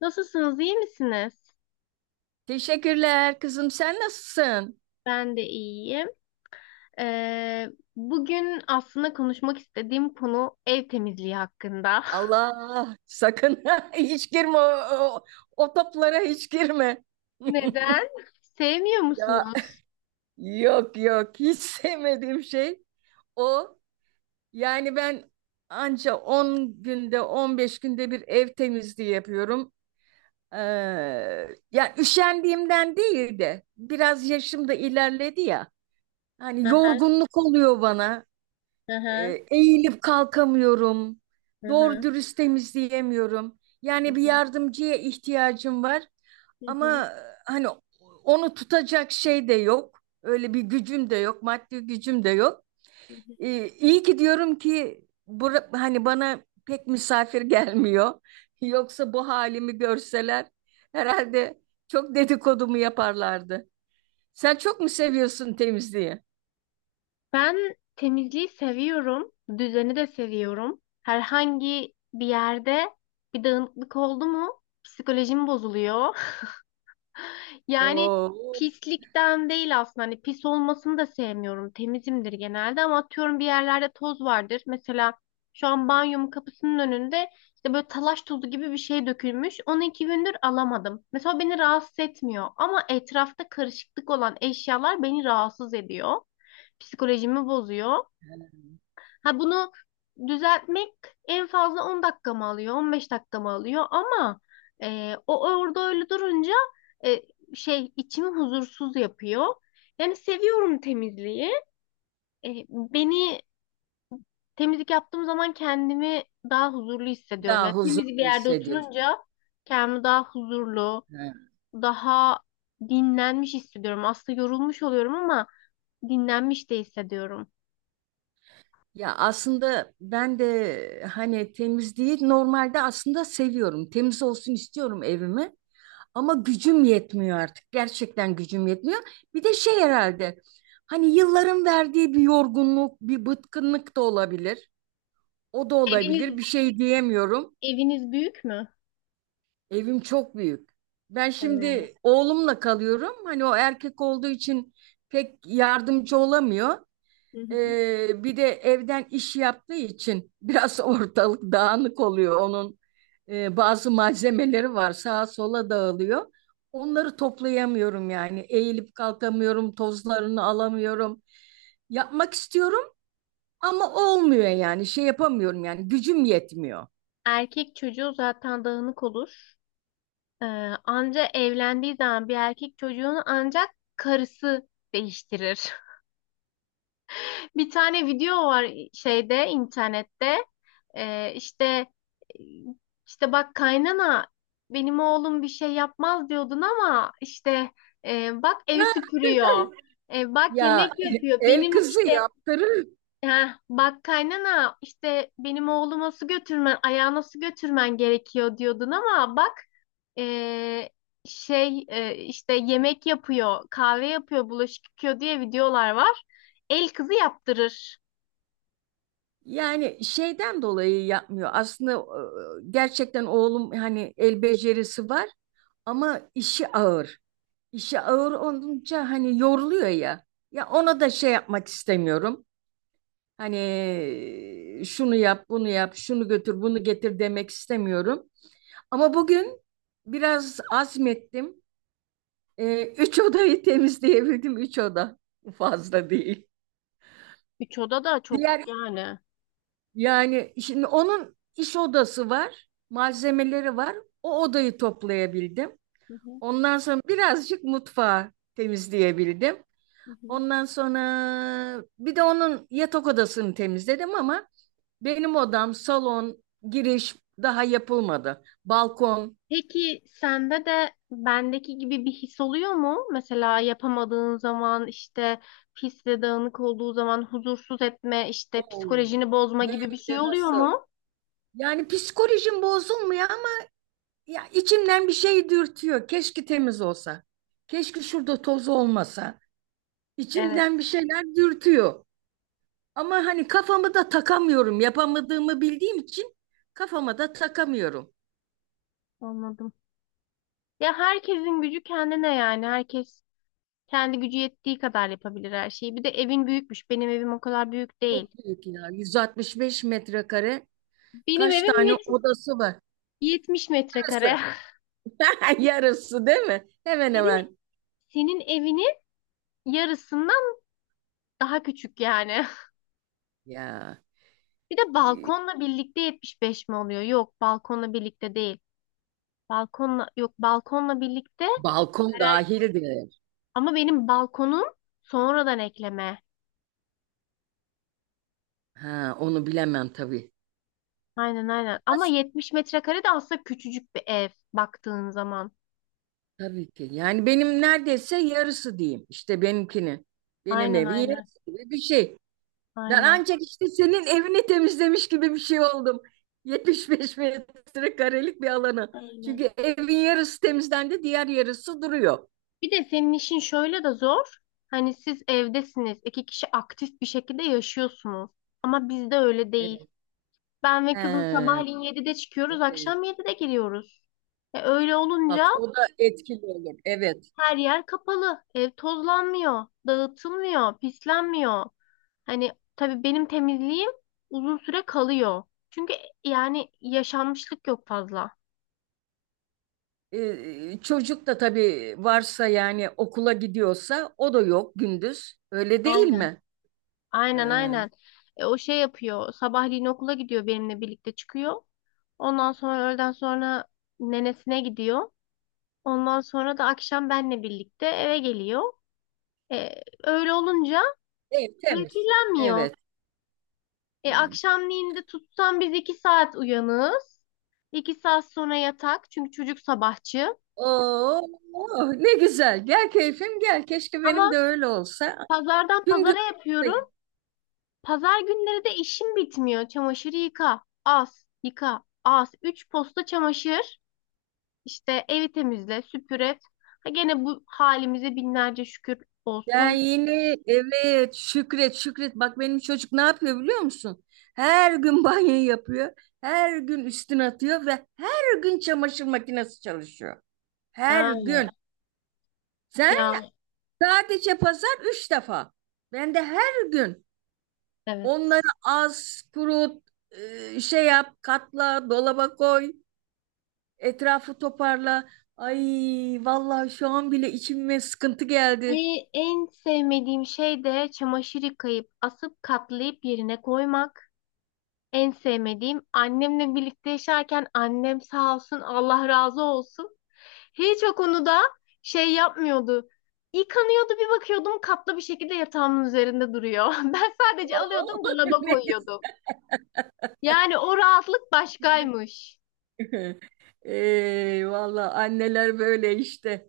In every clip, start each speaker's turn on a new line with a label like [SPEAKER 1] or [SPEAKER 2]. [SPEAKER 1] Nasılsınız, iyi misiniz?
[SPEAKER 2] Teşekkürler kızım, sen nasılsın?
[SPEAKER 1] Ben de iyiyim. Ee, bugün aslında konuşmak istediğim konu ev temizliği hakkında.
[SPEAKER 2] Allah sakın hiç girme o, o toplara, hiç girme.
[SPEAKER 1] Neden? Sevmiyor
[SPEAKER 2] Ya
[SPEAKER 1] musunuz?
[SPEAKER 2] yok yok, hiç sevmediğim şey o. Yani ben anca 10 günde 15 günde bir ev temizliği yapıyorum. Ee, Ya üşendiğimden değil de biraz yaşım da ilerledi ya. Hani
[SPEAKER 1] Hı hı,
[SPEAKER 2] yorgunluk oluyor bana.
[SPEAKER 1] hı hı,
[SPEAKER 2] Eğilip kalkamıyorum.
[SPEAKER 1] hı
[SPEAKER 2] Doğru
[SPEAKER 1] hı,
[SPEAKER 2] dürüst temizleyemiyorum.
[SPEAKER 1] hı
[SPEAKER 2] Yani bir
[SPEAKER 1] hı,
[SPEAKER 2] yardımcıya ihtiyacım var
[SPEAKER 1] hı
[SPEAKER 2] ama
[SPEAKER 1] hı.
[SPEAKER 2] hani onu tutacak şey de yok. Öyle bir gücüm de yok, maddi gücüm de yok.
[SPEAKER 1] Hı hı.
[SPEAKER 2] E, iyi ki diyorum ki hani bana pek misafir gelmiyor. Yoksa bu halimi görseler herhalde çok dedikodumu yaparlardı. Sen çok mu seviyorsun temizliği?
[SPEAKER 1] Ben temizliği seviyorum, düzeni de seviyorum. Herhangi bir yerde bir dağınıklık oldu mu psikolojim bozuluyor. Yani
[SPEAKER 2] Oo,
[SPEAKER 1] pislikten değil aslında. Hani pis olmasını da sevmiyorum. Temizimdir genelde ama atıyorum bir yerlerde toz vardır. Mesela şu an banyomun kapısının önünde işte böyle talaş tozu gibi bir şey dökülmüş. Onu 2 gündür alamadım. Mesela beni rahatsız etmiyor ama etrafta karışıklık olan eşyalar beni rahatsız ediyor. Psikolojimi bozuyor. Ha bunu düzeltmek en fazla 10 dakika mı alıyor, 15 dakika mı alıyor ama o orada öyle durunca e, şey içimi huzursuz yapıyor. Yani seviyorum temizliği. Beni temizlik yaptığım zaman kendimi daha huzurlu hissediyorum. Yani
[SPEAKER 2] daha
[SPEAKER 1] temiz bir
[SPEAKER 2] huzurlu
[SPEAKER 1] yerde
[SPEAKER 2] hissediyorsun.
[SPEAKER 1] oturunca kendimi daha huzurlu,
[SPEAKER 2] Ha.
[SPEAKER 1] daha dinlenmiş hissediyorum. Aslında yorulmuş oluyorum ama dinlenmiş de hissediyorum.
[SPEAKER 2] Ya aslında ben de hani temizliği normalde aslında seviyorum. Temiz olsun istiyorum evimi. Ama gücüm yetmiyor artık. Gerçekten gücüm yetmiyor. Bir de şey herhalde hani yılların verdiği bir yorgunluk, bir bıkkınlık da olabilir. O da olabilir. Bir
[SPEAKER 1] Eviniz
[SPEAKER 2] şey diyemiyorum.
[SPEAKER 1] eviniz büyük mü?
[SPEAKER 2] Evim çok büyük. Ben
[SPEAKER 1] Evet.
[SPEAKER 2] şimdi oğlumla kalıyorum. Hani o erkek olduğu için pek yardımcı olamıyor. Bir de evden iş yaptığı için biraz ortalık dağınık oluyor. Onun bazı malzemeleri var, sağa sola dağılıyor. Onları toplayamıyorum yani. Eğilip kalkamıyorum, tozlarını alamıyorum. Yapmak istiyorum ama olmuyor yani. Şey yapamıyorum, yani gücüm yetmiyor.
[SPEAKER 1] Erkek çocuğu zaten dağınık olur. Ee, anca evlendiği zaman bir erkek çocuğunu ancak karısı değiştirir. Bir tane video var şeyde internette. İşte işte bak kaynana benim oğlum bir şey yapmaz diyordun ama işte bak evi süpürüyor. Bak
[SPEAKER 2] Ya,
[SPEAKER 1] yemek yapıyor.
[SPEAKER 2] el
[SPEAKER 1] Benim
[SPEAKER 2] kızı
[SPEAKER 1] işte
[SPEAKER 2] yaptırır.
[SPEAKER 1] Heh, bak kaynana işte benim oğluma su götürmen, ayağına su götürmen gerekiyor diyordun ama bak eee, işte yemek yapıyor, kahve yapıyor, bulaşık yıkıyor diye videolar var. El kızı yaptırır.
[SPEAKER 2] Yani şeyden dolayı yapmıyor. Aslında gerçekten oğlum hani el becerisi var. Ama işi ağır. İşi ağır olunca hani yoruluyor ya. Ya ona da şey yapmak istemiyorum. Hani şunu yap, bunu yap, şunu götür, bunu getir demek istemiyorum. Ama bugün biraz azmettim. Üç odayı temizleyebildim. Üç oda fazla değil.
[SPEAKER 1] Üç oda da çok
[SPEAKER 2] Diğer
[SPEAKER 1] yani.
[SPEAKER 2] Yani şimdi onun iş odası var, malzemeleri var. O odayı toplayabildim.
[SPEAKER 1] Hı hı,
[SPEAKER 2] Ondan sonra birazcık mutfağı temizleyebildim.
[SPEAKER 1] hı hı.
[SPEAKER 2] Ondan sonra bir de onun yatak odasını temizledim ama benim odam, salon, giriş daha yapılmadı. Balkon.
[SPEAKER 1] Peki sende de bendeki gibi bir his oluyor mu? Mesela yapamadığın zaman işte pis ve dağınık olduğu zaman huzursuz etme, işte
[SPEAKER 2] Oo.
[SPEAKER 1] psikolojini bozma
[SPEAKER 2] Hem
[SPEAKER 1] gibi bir
[SPEAKER 2] de
[SPEAKER 1] şey oluyor
[SPEAKER 2] nasıl?
[SPEAKER 1] mu?
[SPEAKER 2] Yani psikolojim bozulmuyor ama ya içimden bir şey dürtüyor. Keşke temiz olsa. Keşke şurada toz olmasa.
[SPEAKER 1] Evet.
[SPEAKER 2] İçimden bir şeyler dürtüyor. Ama hani kafamı da takamıyorum. Yapamadığımı bildiğim için kafama da takamıyorum.
[SPEAKER 1] Anladım. Ya herkesin gücü kendine yani. Herkes kendi gücü yettiği kadar yapabilir her şeyi. Bir de evin büyükmüş. Benim evim o kadar büyük
[SPEAKER 2] Çok
[SPEAKER 1] değil.
[SPEAKER 2] büyük ya. 165 metrekare.
[SPEAKER 1] Benim
[SPEAKER 2] Kaç
[SPEAKER 1] evim
[SPEAKER 2] tane odası var?
[SPEAKER 1] 70 metrekare.
[SPEAKER 2] Yarısı. Yarısı değil mi? Hemen
[SPEAKER 1] Senin
[SPEAKER 2] hemen.
[SPEAKER 1] senin evinin yarısından daha küçük yani.
[SPEAKER 2] Ya
[SPEAKER 1] Bir de balkonla birlikte 75 mi oluyor? Yok, balkonla birlikte değil. Balkonla yok, balkonla birlikte
[SPEAKER 2] balkon
[SPEAKER 1] Karar-
[SPEAKER 2] dahildir.
[SPEAKER 1] ama benim balkonum sonradan ekleme.
[SPEAKER 2] Ha, onu bilemem tabii.
[SPEAKER 1] Aynen aynen.
[SPEAKER 2] Ama
[SPEAKER 1] Ama 70 metrekare de aslında küçücük bir ev baktığın zaman.
[SPEAKER 2] tabii ki. Yani benim neredeyse yarısı diyeyim. İşte benimkini. Benim
[SPEAKER 1] Aynen
[SPEAKER 2] evi
[SPEAKER 1] aynen.
[SPEAKER 2] yarısı gibi bir şey. Ben
[SPEAKER 1] Aynen.
[SPEAKER 2] ancak işte senin evini temizlemiş gibi bir şey oldum. 75 metrekarelik bir alanı.
[SPEAKER 1] Aynen.
[SPEAKER 2] Çünkü evin yarısı temizlendi, diğer yarısı duruyor.
[SPEAKER 1] Bir de senin işin şöyle de zor. Hani siz evdesiniz. İki kişi aktif bir şekilde yaşıyorsunuz. Ama bizde öyle değil.
[SPEAKER 2] Evet.
[SPEAKER 1] Ben ve kızım
[SPEAKER 2] He,
[SPEAKER 1] sabahleyin 7'de çıkıyoruz,
[SPEAKER 2] evet.
[SPEAKER 1] akşam 7'de giriyoruz. Öyle olunca
[SPEAKER 2] Bak, o da etkili olur. Evet.
[SPEAKER 1] her yer kapalı. Ev tozlanmıyor, dağıtılmıyor, pislenmiyor. Hani tabii benim temizliğim uzun süre kalıyor. Çünkü yani yaşanmışlık yok fazla.
[SPEAKER 2] Çocuk da tabii varsa yani okula gidiyorsa o da yok gündüz. Öyle değil mi? Ee,
[SPEAKER 1] Aynen aynen. O şey yapıyor. Sabahleyin okula gidiyor benimle birlikte çıkıyor. Ondan sonra öğleden sonra nenesine gidiyor. Ondan sonra da akşam benle birlikte eve geliyor. Öyle olunca
[SPEAKER 2] ev temiz.
[SPEAKER 1] öykülenmiyor.
[SPEAKER 2] Evet. Ee,
[SPEAKER 1] Akşamleyin de tutsam biz 2 saat uyanığız. 2 saat sonra yatak. Çünkü çocuk sabahçı.
[SPEAKER 2] oo, oh, ne güzel. Gel keyfim gel. Keşke benim de
[SPEAKER 1] Ama
[SPEAKER 2] öyle olsa.
[SPEAKER 1] pazardan
[SPEAKER 2] Tüm gün
[SPEAKER 1] pazara
[SPEAKER 2] ayaktayım.
[SPEAKER 1] yapıyorum. Pazar günleri de işim bitmiyor. Çamaşırı yıka. As. Yıka. As. Üç posta çamaşır. İşte evi temizle, süpür et. Ha gene bu halimize binlerce şükür
[SPEAKER 2] Ben
[SPEAKER 1] olsun.
[SPEAKER 2] yine evet, Şükret Şükret, bak benim çocuk ne yapıyor biliyor musun? Her gün banyo yapıyor. Her gün üstüne atıyor ve her gün çamaşır makinesi çalışıyor. Her
[SPEAKER 1] Ha,
[SPEAKER 2] gün. Sen?
[SPEAKER 1] ya
[SPEAKER 2] Sadece pazar üç defa. Ben de her gün onları
[SPEAKER 1] evet.
[SPEAKER 2] az, kurut, şey yap, katla, dolaba koy, etrafı toparla. Ay, vallahi şu an bile içime sıkıntı
[SPEAKER 1] E,
[SPEAKER 2] geldi.
[SPEAKER 1] en sevmediğim şey de çamaşır yıkayıp asıp katlayıp yerine koymak. En sevmediğim annemle birlikte yaşarken annem sağ olsun Allah razı olsun. Hiç o konuda şey yapmıyordu. Yıkanıyordu bir bakıyordum katlı bir şekilde yatağımın üzerinde duruyor. Ben sadece
[SPEAKER 2] Oo,
[SPEAKER 1] alıyordum dolaba
[SPEAKER 2] ne
[SPEAKER 1] koyuyordum.
[SPEAKER 2] güzel.
[SPEAKER 1] Yani o rahatlık başkaymış.
[SPEAKER 2] Ey, valla anneler böyle işte.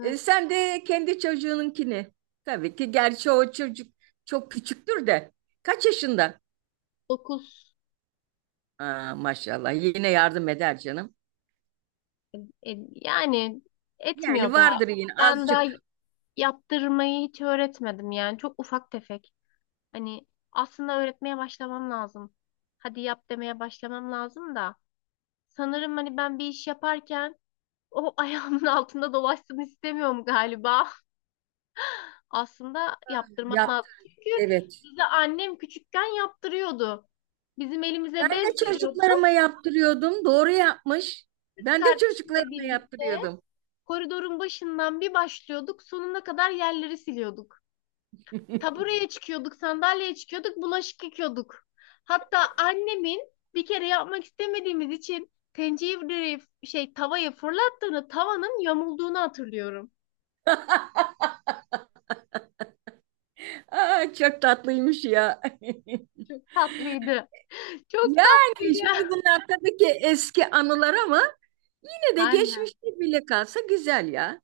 [SPEAKER 2] E, sen de kendi çocuğununkini. Tabii ki, gerçi o çocuk çok küçüktür de. Kaç yaşında?
[SPEAKER 1] 9.
[SPEAKER 2] Aa, maşallah, yine yardım eder canım.
[SPEAKER 1] Yani
[SPEAKER 2] Yani
[SPEAKER 1] etmiyor da
[SPEAKER 2] vardır yine
[SPEAKER 1] ben daha
[SPEAKER 2] azıcık
[SPEAKER 1] yaptırmayı hiç öğretmedim yani çok ufak tefek. Hani aslında öğretmeye başlamam lazım. Hadi yap demeye başlamam lazım da sanırım hani ben bir iş yaparken o ayağımın altında dolaşsın istemiyorum galiba. Aslında yaptırmak
[SPEAKER 2] yap.
[SPEAKER 1] lazım. Çünkü
[SPEAKER 2] Evet.
[SPEAKER 1] bize annem küçükken yaptırıyordu. Bizim elimize
[SPEAKER 2] Ben de
[SPEAKER 1] bez veriyordu
[SPEAKER 2] çocuklarıma yaptırıyordum. Doğru yapmış. Ben de
[SPEAKER 1] kardeşimle
[SPEAKER 2] çocuklarıma
[SPEAKER 1] birlikte.
[SPEAKER 2] yaptırıyordum.
[SPEAKER 1] Koridorun başından bir başlıyorduk, sonuna kadar yerleri siliyorduk. Tabureye çıkıyorduk, sandalyeye çıkıyorduk, bulaşık yıkıyorduk. Hatta annemin bir kere yapmak istemediğimiz için tencereyi şey tavaya fırlattığını, tavanın yamulduğunu hatırlıyorum.
[SPEAKER 2] Aa, çok tatlıymış ya.
[SPEAKER 1] Çok tatlıydı. Çok
[SPEAKER 2] Yani
[SPEAKER 1] tatlıydı.
[SPEAKER 2] şimdi bunlar tabii ki eski anılar ama ve
[SPEAKER 1] Aynen.
[SPEAKER 2] geçmişte bile kalsa güzel ya.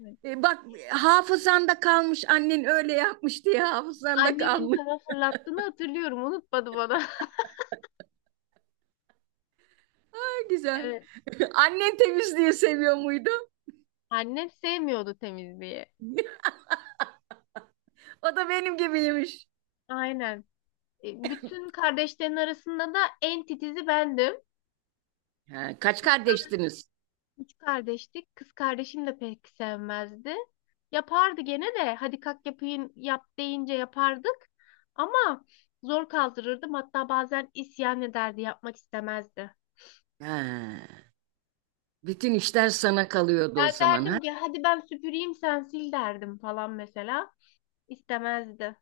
[SPEAKER 1] Evet.
[SPEAKER 2] E, bak, hafızanda kalmış, annen öyle yapmış diye hafızanda
[SPEAKER 1] Annemin
[SPEAKER 2] kalmış.
[SPEAKER 1] tava fırlattığını hatırlıyorum. Unutmadı bana.
[SPEAKER 2] Ha, güzel.
[SPEAKER 1] Evet.
[SPEAKER 2] Annen temizliği seviyor muydu?
[SPEAKER 1] Annem sevmiyordu temizliği.
[SPEAKER 2] O da benim gibiymiş.
[SPEAKER 1] Aynen. Bütün kardeşlerin arasında da en titizi bendim.
[SPEAKER 2] Ha, kaç kardeştiniz?
[SPEAKER 1] Üç kardeştik. Kız kardeşim de pek sevmezdi. Yapardı gene de hadi kalk yapayım yap deyince yapardık. Ama zor kaldırırdım. Hatta bazen isyan ederdi, yapmak istemezdi.
[SPEAKER 2] Ha, bütün işler sana kalıyordu o zaman ha?
[SPEAKER 1] Derdim ki hadi ben süpüreyim sen sil derdim falan mesela. İstemezdi.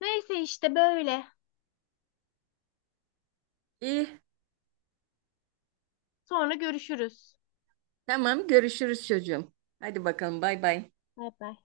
[SPEAKER 1] Neyse işte böyle.
[SPEAKER 2] İyi.
[SPEAKER 1] Sonra görüşürüz.
[SPEAKER 2] Tamam, görüşürüz çocuğum. Hadi bakalım, bay bay.
[SPEAKER 1] Bay bay.